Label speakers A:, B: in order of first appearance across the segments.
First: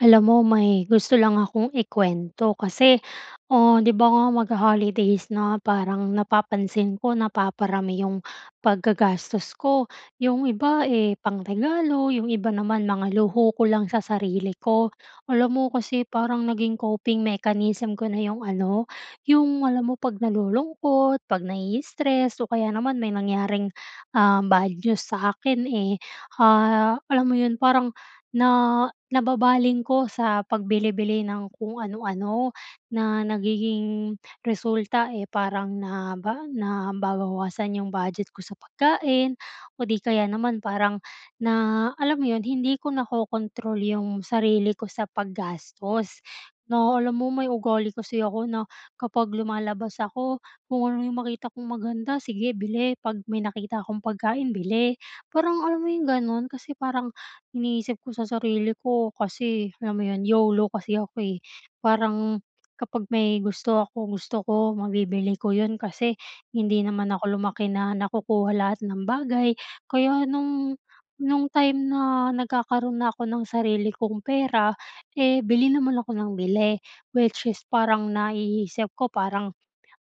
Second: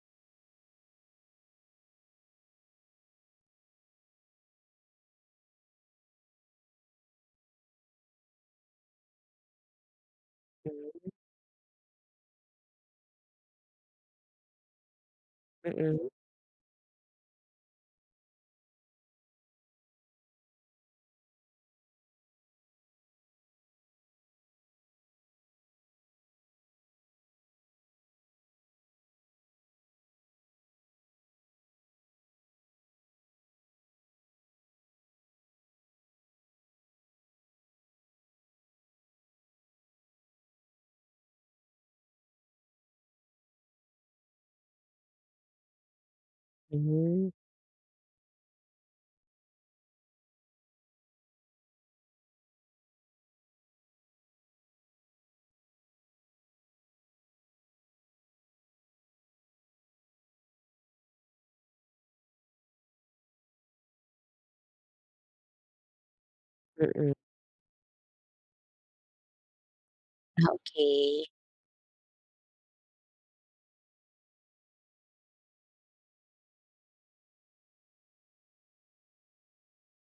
A: Alam mo, may gusto lang akong ikuwento. Kasi, oh 'di ba nga, magho-holidays na. Parang napapansin ko, napaparami 'yong paggagastos ko. 'Yong iba,
B: Hmm.
A: eh, pang-regalo, 'yong iba naman mga luho ko lang sa sarili ko. Alam mo, kasi
B: Mm.
A: parang naging coping mechanism ko na 'yong ano 'yong alam mo, 'pag nalulungkot 'pag nai-stress o kaya naman may nangyaring, um, bad news sa akin, eh, ah, alam mo 'yon, parang na nababaling ko sa pagbili-bili ng kung ano-ano na nagiging resulta, eh, parang naba nababawasan 'yong budget ko sa pagkain o 'di kaya naman parang na alam 'yon, hindi ko nako-control 'yong sarili ko sa paggastos, na alam
B: Hmm.
A: mo, may ugali kasi ako na kapag lumalabas ako, kung ano 'yong makita kong maganda, sige bili. 'Pag may nakita akong pagkain, bili. Parang alam mo 'yong gano'n? Kasi parang iniisip ko sa sarili ko kasi, alam mo 'yon, YOLO kasi ako, eh. Parang, kapag may gusto ako, gusto ko mabibili ko 'yon kasi, hindi
B: Mm.
A: naman ako lumaki na nakukuha lahat ng bagay. Kaya
B: Ah,
A: no'ng
B: okey.
A: no'ng time na nagkakaroon na ako ng sarili kong pera, eh, bili naman ako nang bili. Which is parang naiisip ko parang,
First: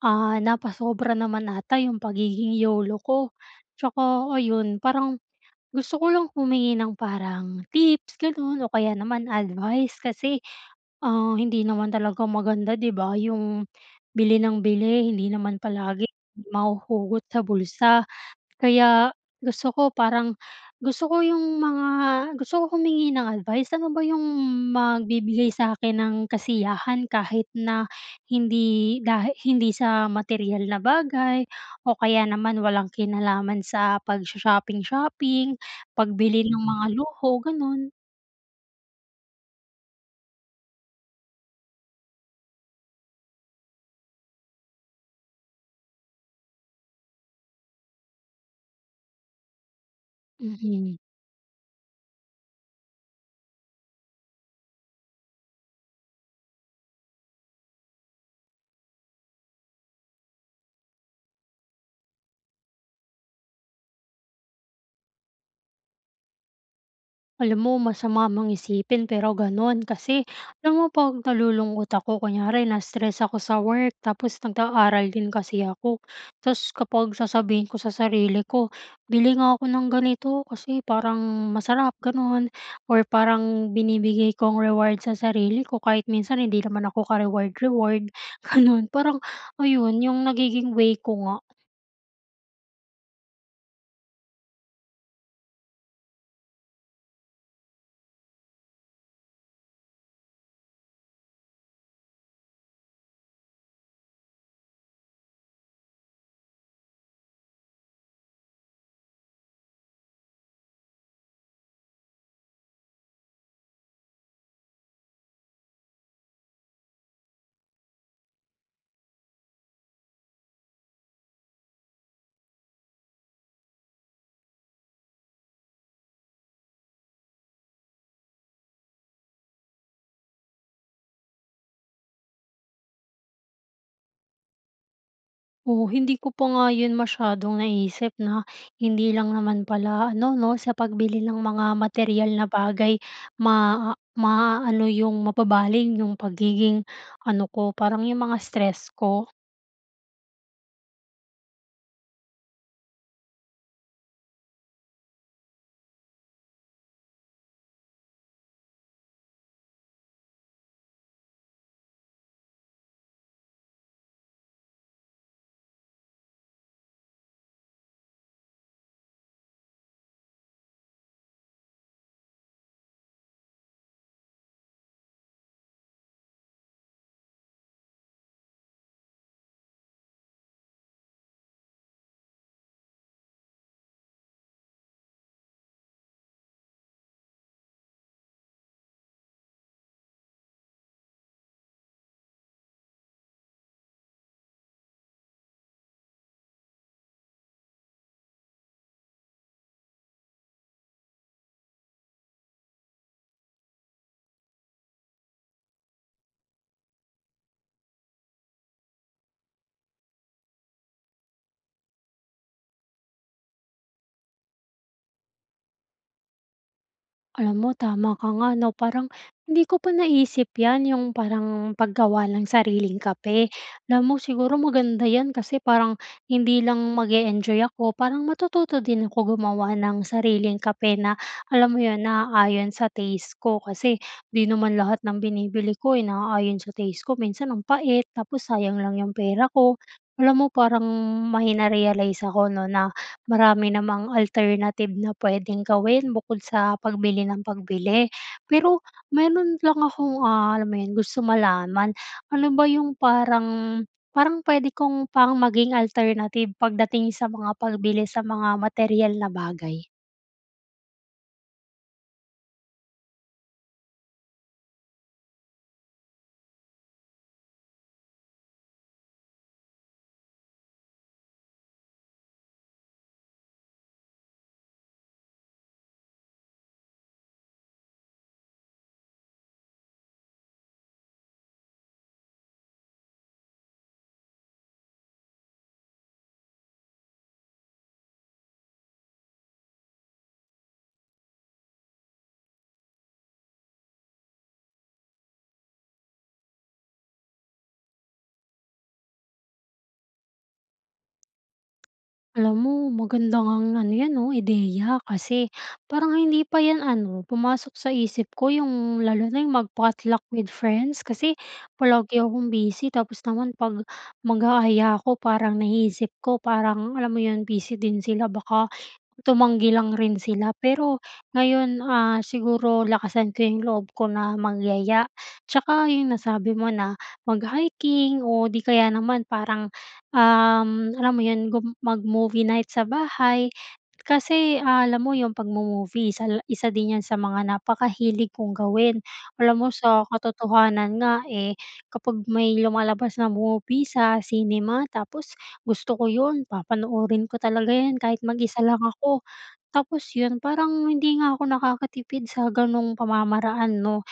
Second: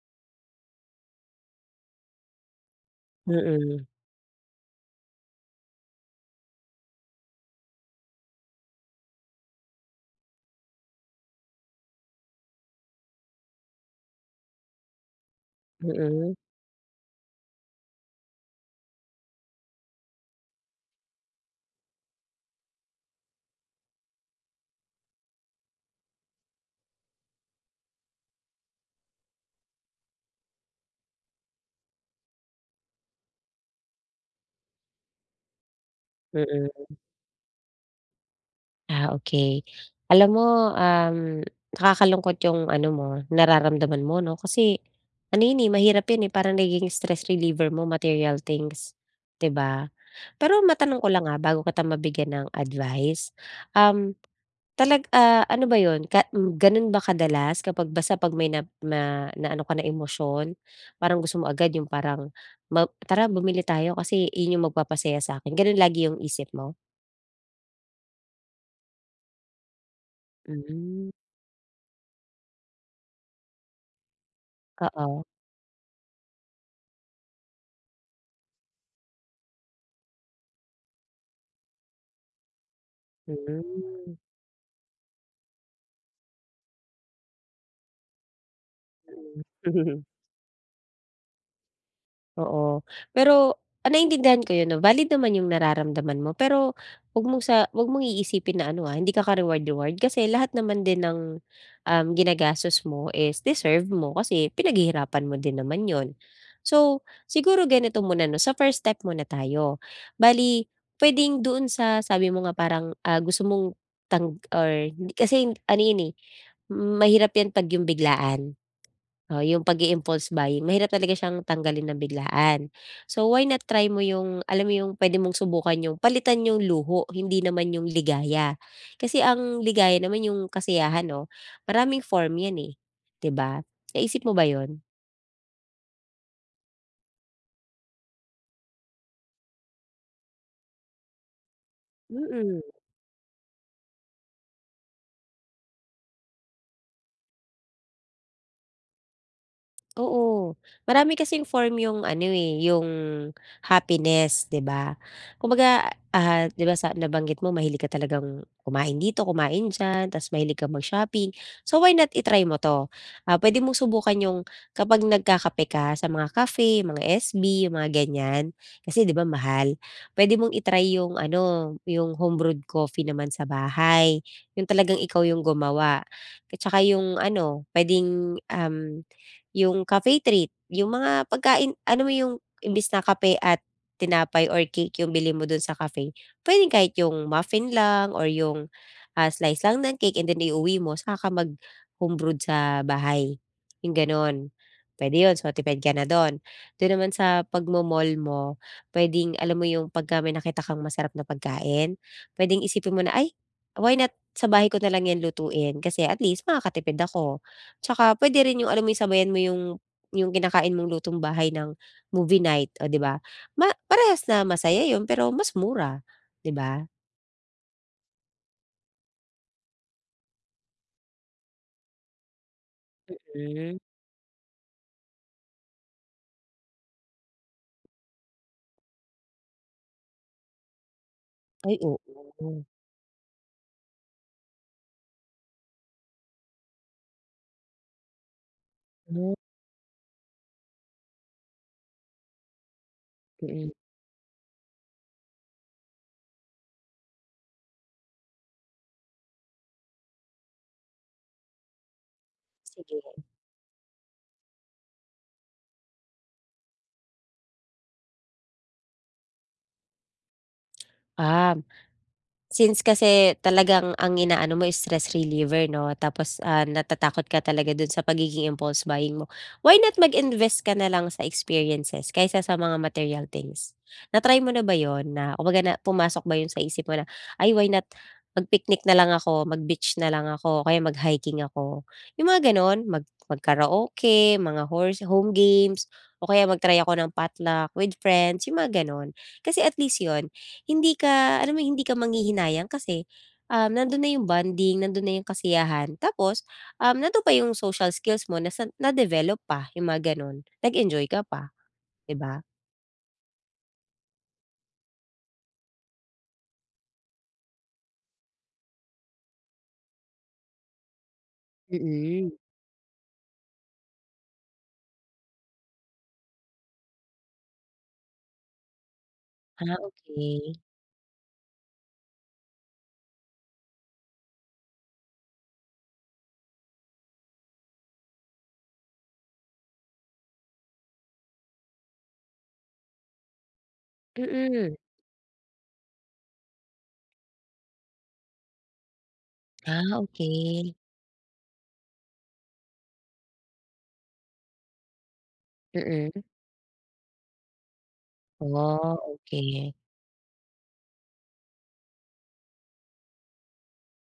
A: ah, napasobra naman 'ata 'yong pagiging YOLO ko.
B: Mm.
A: Tsaka ayon, parang, gusto ko lang humingi ng parang tips, gano'n, o kaya naman advice. Kasi, ah, hindi naman talaga maganda, 'di ba, 'yong bili nang bili. Hindi naman palagi
B: Mm.
A: mahuhugot sa bulsa. Kaya gusto ko parang gusto ko 'yong mga gusto ko humingi ng advice. Ano ba 'yong magbibigay sakin ng kasiyahan kahit na hindi dahi hindi sa materyal na bagay o kaya naman walang kinalaman sa pagsho-shopping-shopping, pagbili no'g mga
B: Mm.
A: luho, gano'n?
B: Ah, okey. Alam mo, um, nakakalungkot 'yong ano mo, nararamdaman mo 'no? Kasi ano yan, eh, mahirap 'yan, eh, parang nagiging stress reliever mo, material things, di ba? Pero
A: Mhm.
B: matanong ko lang, ah, bago kita mabigyan ng advice, um, talag ah, ano ba 'yon? Ka m gano'n ba kadalas, kapag basta pag may nap ma naano ka na emosyon? Parang gusto mo agad 'yong parang, "Map tara bumili tayo, kasi iyon yung magpapasaya sakin." gano'n lagi 'yong isip mo?
A: Alam mo, masama mang isipin pero gano'n, kasi alam mo,
B: Hmm.
A: pag nalulungkot ako, kunyari na-stress ako sa work, tapos nag-aaral
B: Oo.
A: din kasi ako, ta's kapag sasabihin ko sa sarili ko, "Bili nga ako ng ganito, kasi parang masarap." gano'n or parang
B: Hmm.
A: binibigay kong reward sa sarili ko, kahit minsan hindi naman ako ka-reward-reward, gano'n. Parang
B: Mm.
A: ayon, yung nagiging way ko nga.
B: Oo, pero, ah, naiintindihan ko yun, 'no? Valid naman yung nararamdaman mo, pero huwag mong sa huwag mong iisipin na ano, ah, hindi ka ka reward-reward. Kasi lahat naman din ng, um, ginagastos mo is deserve mo, kasi pinaghihirapan mo din naman 'yon. So, siguro ganito muna 'no, sa first step muna tayo. Bale puwedeng doon sa sabi mo nga parang, ah, gusto mong tang or hindi kasi, yun ano 'yon, eh, mahirap yan 'pag 'yong biglaan. Oo, 'yong pag-i-impulse buying, mahirap talaga siyang tanggalin nang biglaan. So why not, try mo 'yong, alam mo 'yong, puwede mong subukan 'yong, palitan 'yong luho, hindi naman 'yong ligaya. Kasi ang ligaya naman 'yong kasiyahan 'no? Maraming form yan, eh, 'di ba, naisip mo ba 'yon?
A: Oh, hindi ko pa nga yun masyadong naisip 'no? Hindi lang naman pala ano 'no, sa pagbili ng mga materyal na
B: Mm.
A: bagay maa maaano yung, mababaling yung pagiging ano ko, parang yung mga stress ko.
B: Oo. Marami kasing form 'yong ano, eh, 'yong happiness di ba? Kumbaga, ah, di ba sa nabanggit mo, mahilig ka talagang kumain dito, kumain diyan. Ta's mahilig ka mag-shopping, so why not, i-try mo 'to? Ah, puwede mong subukan 'yong kapag nagkakape ka sa mga cafe, mga SB, yung mga ganyan, kasi di ba mahal? Puwede mong i-try 'yong ano, 'yong home-brewed coffee naman sa bahay, yung talagang ikaw yung gumawa. At tsaka yung ano, puwedeng, um, 'yong cafe treat, yung mga pagkain, ano mo yung, imbis na kape at tinapay or cake 'yong bilhin mo do'n sa cafe, puwedeng kahit 'yong muffin lang or 'yong, ah, slice lang ng cake, and then i-uwi mo, saka ka mag-home-brewed sa bahay, yong gano'n, puwede 'yon, so tipid ka na do'n. Dun naman sa pag-mo-mall mo, pwedeng alam mo yung pagka may nakita kang masarap na pagkain, pwedeng isipin mo na, "Ay, why not sa bahay ko na lang yan lutuin, kasi at least makakatipid ako." Tsaka pwede rin yung alam mo yung, sabayan mo yung yung kinakain mong lutong-bahay ng movie night o di ba? Ma parehas na masaya 'yon, pero mas mura, di ba?
A: Alam mo, tama ka nga, 'no, parang hindi ko po naisip 'yan, 'yong parang paggawa ng sariling kape.
B: Mm.
A: Alam mo, siguro maganda 'yan, kasi parang hindi lang mag-e-enjoy ako parang matututo din ako gumawa ng sariling kape na, alam
B: Ay,
A: mo 'yon,
B: oo.
A: naaayon sa taste ko kasi 'di naman lahat ng binibili ko eh, naayon sa taste ko. Minsan, ang pait tapos sayang lang 'yung pera ko. Alam mo, parang may na-realize ako, 'no, na
B: Mm.
A: marami namang alternative na pwedeng gawin bukod sa pagbili ng pagbili. Pero meron lang akong ah, alam mo 'yon, gusto malaman. Ano ba 'yong
B: Sige.
A: parang parang pwede kong pang maging alternative pagdating sa mga pagbili sa mga materyal na bagay?
B: Um. Since kasi talagang ang inaano mo stress reliever, 'no, tapos, ah, natatakot ka talaga dun sa pagiging impulse buying mo. Why not mag-invest ka nalang sa experiences kaysa sa mga material things? Na-try mo na ba 'yon, na kumbaga, na pumasok ba 'yun sa isip mo na, "Ay why not, mag-picnic na lang ako, mag-beach na lang ako o kaya mag-hiking ako?" 'Yung mga ganun, mag mag-karaoke, mga horse home games o kaya mag-try ako ng potluck with friends, 'yong mga gano'n. Kasi at least 'yon hindi ka alam mo, 'yung hindi ka manghihinayang kasi, um, nando'n na 'yong bonding, nando'n na 'yong kasiyahan, tapos, um, nando'n pa 'yong social skills mo, nasan na-develop pa, 'yong mga gano'n. Nag-enjoy ka pa, 'di ba?
A: Alam mo, maganda ngang ano yan, 'no, ideya kasi parang hindi pa yan ano pumasok sa isip ko, 'yung lalo na 'yong mag-potluck with friends kasi palagi
B: Mhm.
A: akong busy tapos naman, 'pag mag-aaya ako, parang naiisip ko, parang alam mo 'yun, busy din sila baka tumanggi
B: Ah,
A: lang rin sila.
B: okey.
A: Pero ngayon, ah, siguro lakasan ko 'yung loob ko na magyaya. Tsaka 'yung nasabi mo na mag-hiking o di kaya naman parang, um, alam mo 'yun, gum mag-movie night sa bahay. Kasi
B: Mm.
A: alam mo, 'yung 'pagmo-movie isa la isa din yan sa mga napakahilig kong gawin. Alam mo
B: Ah,
A: sa
B: okey.
A: katotohanan nga eh, kapag may lumalabas na movie sa cinema tapos gusto ko
B: Mm.
A: 'yun, papanoorin ko talaga 'yun kahit, mag isa lang
B: Wa,
A: ako.
B: okey.
A: Tapos 'yun, parang hindi nga ako nakakatipid sa ganong pamamaraan 'no?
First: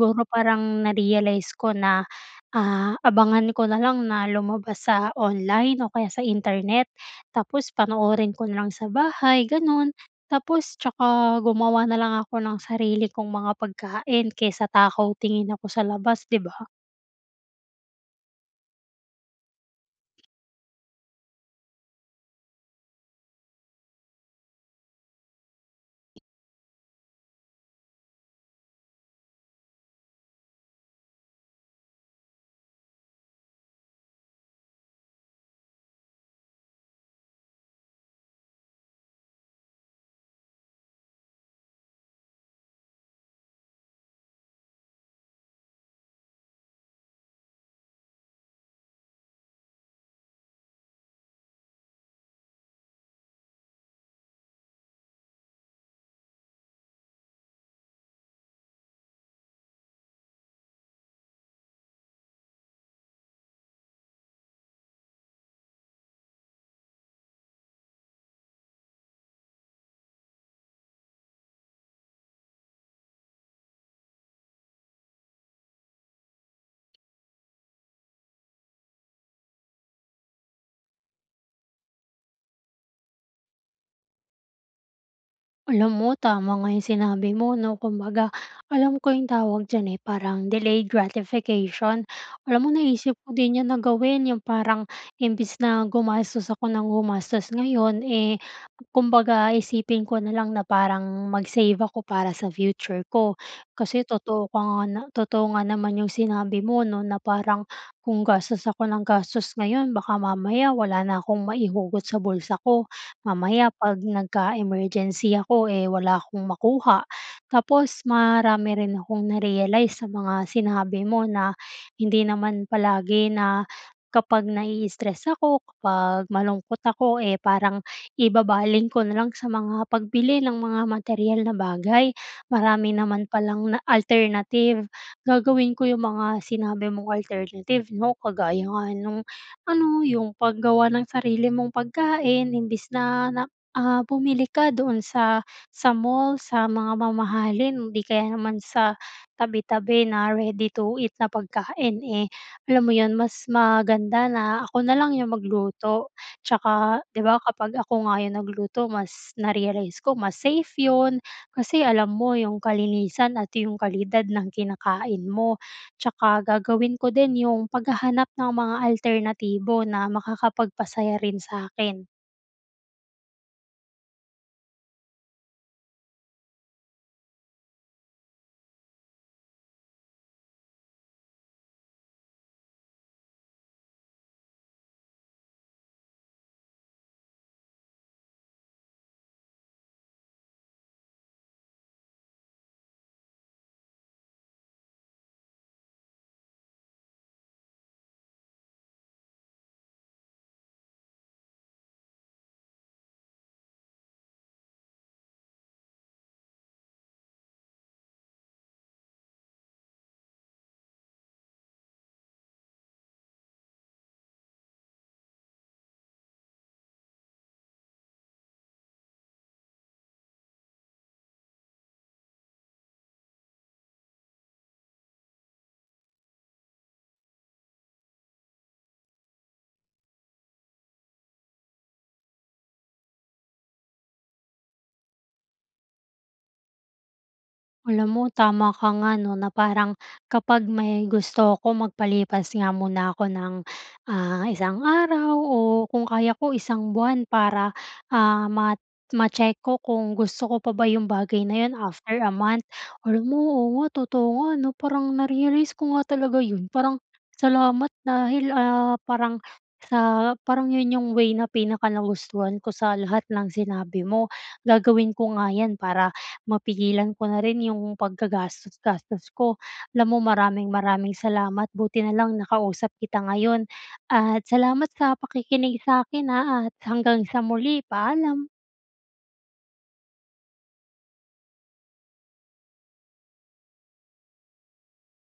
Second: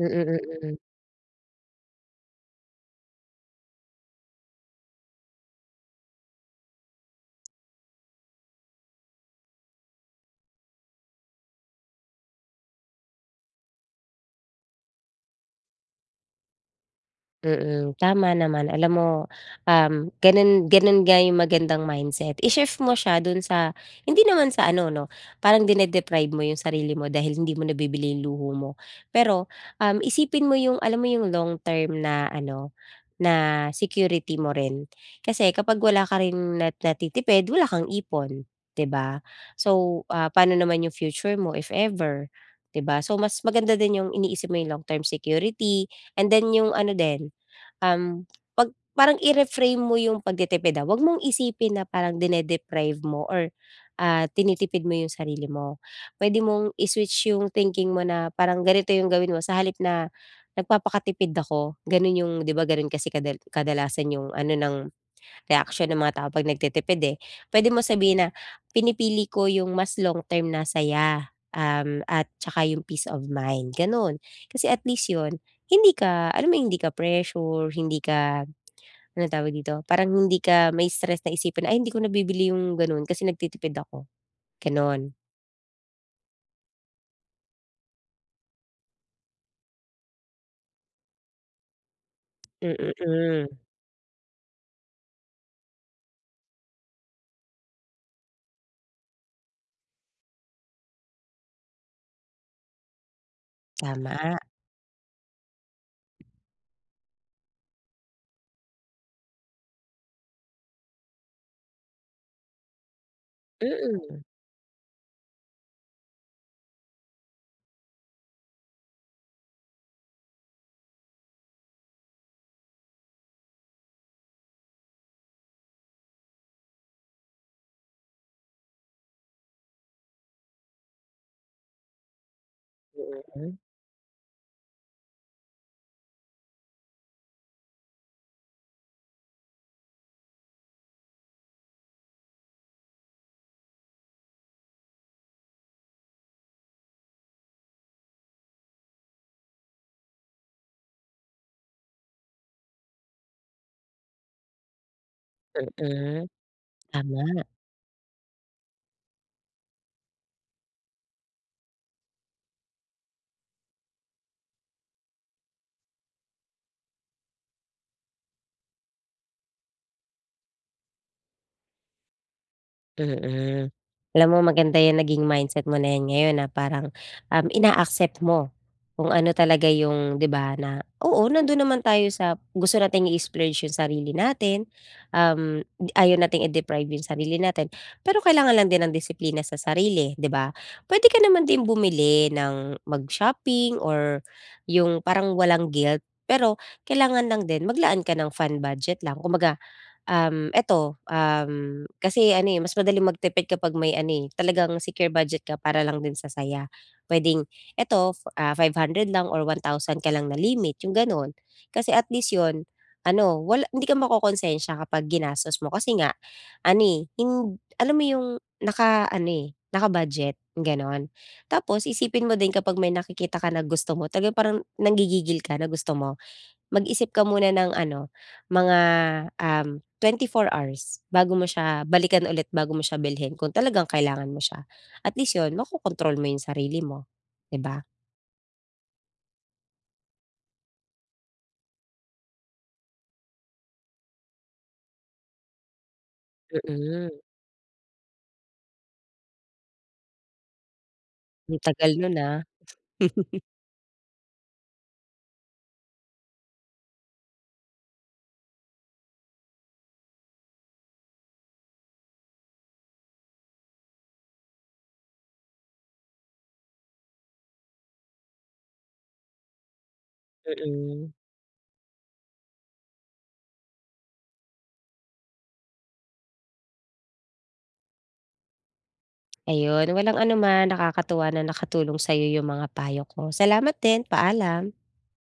B: Mm, mm.
A: parang na-realize ko na ah abangan ko na lang na lumabas sa online o kaya sa internet tapos panoorin ko na lang sa bahay, ganun. Tapos tsaka gumawa na lang ako ng sarili kong mga pagkain kaysa takaw-tingin ako sa labas, 'di ba?
B: Mm. Tama naman. Alam mo, um, gano'n gano'n nga 'yong magandang mindset. I-shift mo siya do'n sa hindi naman sa ano 'no, parang dine-deprive mo 'yong sarili mo dahil hindi mo nabibili 'yong luho mo, pero, um, isipin mo 'yong alam mo 'yong long term na ano, na security mo rin. Kasi kapag wala ka ring na natitipid wala kang ipon, 'di ba? So, ah, pa'no naman 'yong future mo, if ever, 'di ba. So mas maganda din 'yong iniisip mo 'yong long-term security and then 'yong ano din, um, pag parang i-reframe mo 'yong pagtitipid, ah. Huwag mong isipin na parang dine-deprive mo or, ah, tinitipid mo 'yong sarili mo. Puwede mong i-switch 'yong thinking mo na parang ganito 'yong gawin mo: sa halip na, nagpapakatipid ako, gano'n 'yong diba gano'n kasi kadal kadalasan 'yong ano ng reaksyon ng mga tao 'pag nagtitipid, eh, pwede mo sabihin na, "Pinipili ko 'yong mas long-term na saya, um, at saka 'yong peace of mind," gano'n. Kasi at least 'yon hindi ka alam mo 'yong hindi ka pressure, hindi ka anong tawag dito, parang hindi ka mai-stress na isipin, "Ay, hindi ko nabibili 'yong gano'n kasi nagtitipid ako," gano'n.
A: Alam mo, tama nga 'yong sinabi mo, 'no. Kumbaga, alam ko 'yong tawag diyan, eh, parang delayed gratification. Alam mo
B: Mm,
A: naisip ko
B: hmm.
A: din 'yan na gawin 'yong parang imbis na gumastos ako nang gumastos ngayon, eh, kumbaga isipin ko na lang na parang mag-save ako para sa future ko. Kasi
B: Tama.
A: totoo ka nga na totoo nga naman 'yong sinabi mo, 'no, na parang kung gastos ako ng gastos ngayon baka mamaya wala na kong maihugot sa bulsa ko. Mamaya 'pag
B: Mm.
A: nagka-emergency ako, eh, wala akong makuha. Tapos marami rin akong na-realize sa mga sinabi mo na hindi naman palagi na, kapag naii-stress ako, kapag malungkot ako, eh, parang ibabaling ko na lang sa mga pagbili ng mga materyal na bagay. Marami
B: Mm,
A: naman
B: hmm.
A: palang na alternative. Gagawin ko 'yong mga sinabi mong alternative, 'no. Kagaya nga no'ng ano 'yong paggawa ng sarili mong pagkain imbis na nak ah, bumili ka doon sa, sa mall, sa mga mamahalin. 'Di kaya naman sa tabi-tabi na ready-to-eat na pagkain, eh. Alam mo 'yon, mas maganda na ako na lang 'yong magluto.
B: Mm.
A: 'Tsaka, 'di ba,
B: Tama.
A: kapag ako nga 'yong nagluto mas, na-realize ko mas safe 'yon kasi alam mo 'yong kalinisan at 'yong kalidad ng kinakain mo. 'Tsaka gagawin ko din 'yong paghahanap ng mga alternatibo na makakapagpasaya rin sa 'kin.
B: Mm. Alam mo, maganda 'yan naging mindset mo na 'yan ngayon na parang, um, ina-accept mo kung ano talaga 'yong, 'di ba, na oo, nando'n naman tayo sa gusto nating i-splurge 'yong sarili natin, um, ayaw nating i-deprive 'yong sarili natin pero kailangan lang din ng disiplina sa sarili, 'di ba? Puwede ka naman din bumili ng mag-shopping or 'yong parang walang guilt. Pero kailangan lang din maglaan ka ng fun budget lang kumbaga, um, eto, um, kasi ano, eh, mas madaling magtipid kapag may ano, eh, talagang secure budget ka para lang din sa saya. Puwedeng eto, ah, fo 500 lang or 1,000 ka lang na limit, 'yong gano'n, kasi at least 'yon, ano, wala hindi ka makokonsensya kapag ginastos mo kasi nga ano, eh, hind alam mo 'yong naka-ano, eh, naka-budget, gano'n. Tapos isipin mo din kapag may nakikita ka na gusto mo talaga, parang nanggigigil ka na gusto mo, mag-isip ka muna ng ano, mga, um, 24 hours bago mo siya balikan ulit, bago mo siya bilhin kung talagang kailangan mo siya. At least 'yon makokontrol mo 'yong sarili mo, 'di ba?
A: Alam mo tama ka nga, 'no, na parang kapag may gusto ako magpalipas nga muna ako ng, ah, isang araw o kung kaya ko, isang
B: Mm.
A: buwan para, ah, ma ma-check ko kung gusto ko pa ba 'yong bagay na
B: Ang
A: 'yon
B: tagal no'n
A: after a
B: ha.
A: month. Alam mo, oo nga, totoo nga, 'no? Parang na-realize ko nga talaga 'yon. Parang, salamat dahil, ah, parang sa parang 'yon 'yong way na pinaka-nagustuhan ko sa lahat ng sinabi mo. Gagawin ko nga 'yan para mapigilan ko na rin 'yong paggagastos-gastos ko. Alam mo, maraming-maraming
B: Mm.
A: salamat. Buti na lang nakausap kita ngayon. At salamat sa pakikinig sa akin, ha, at hanggang sa muli. Paalam.
B: Ayun, walang anuman. Nakakatuwa na nakatulong sa 'yo 'yong mga payo ko. Salamat din. Paalam.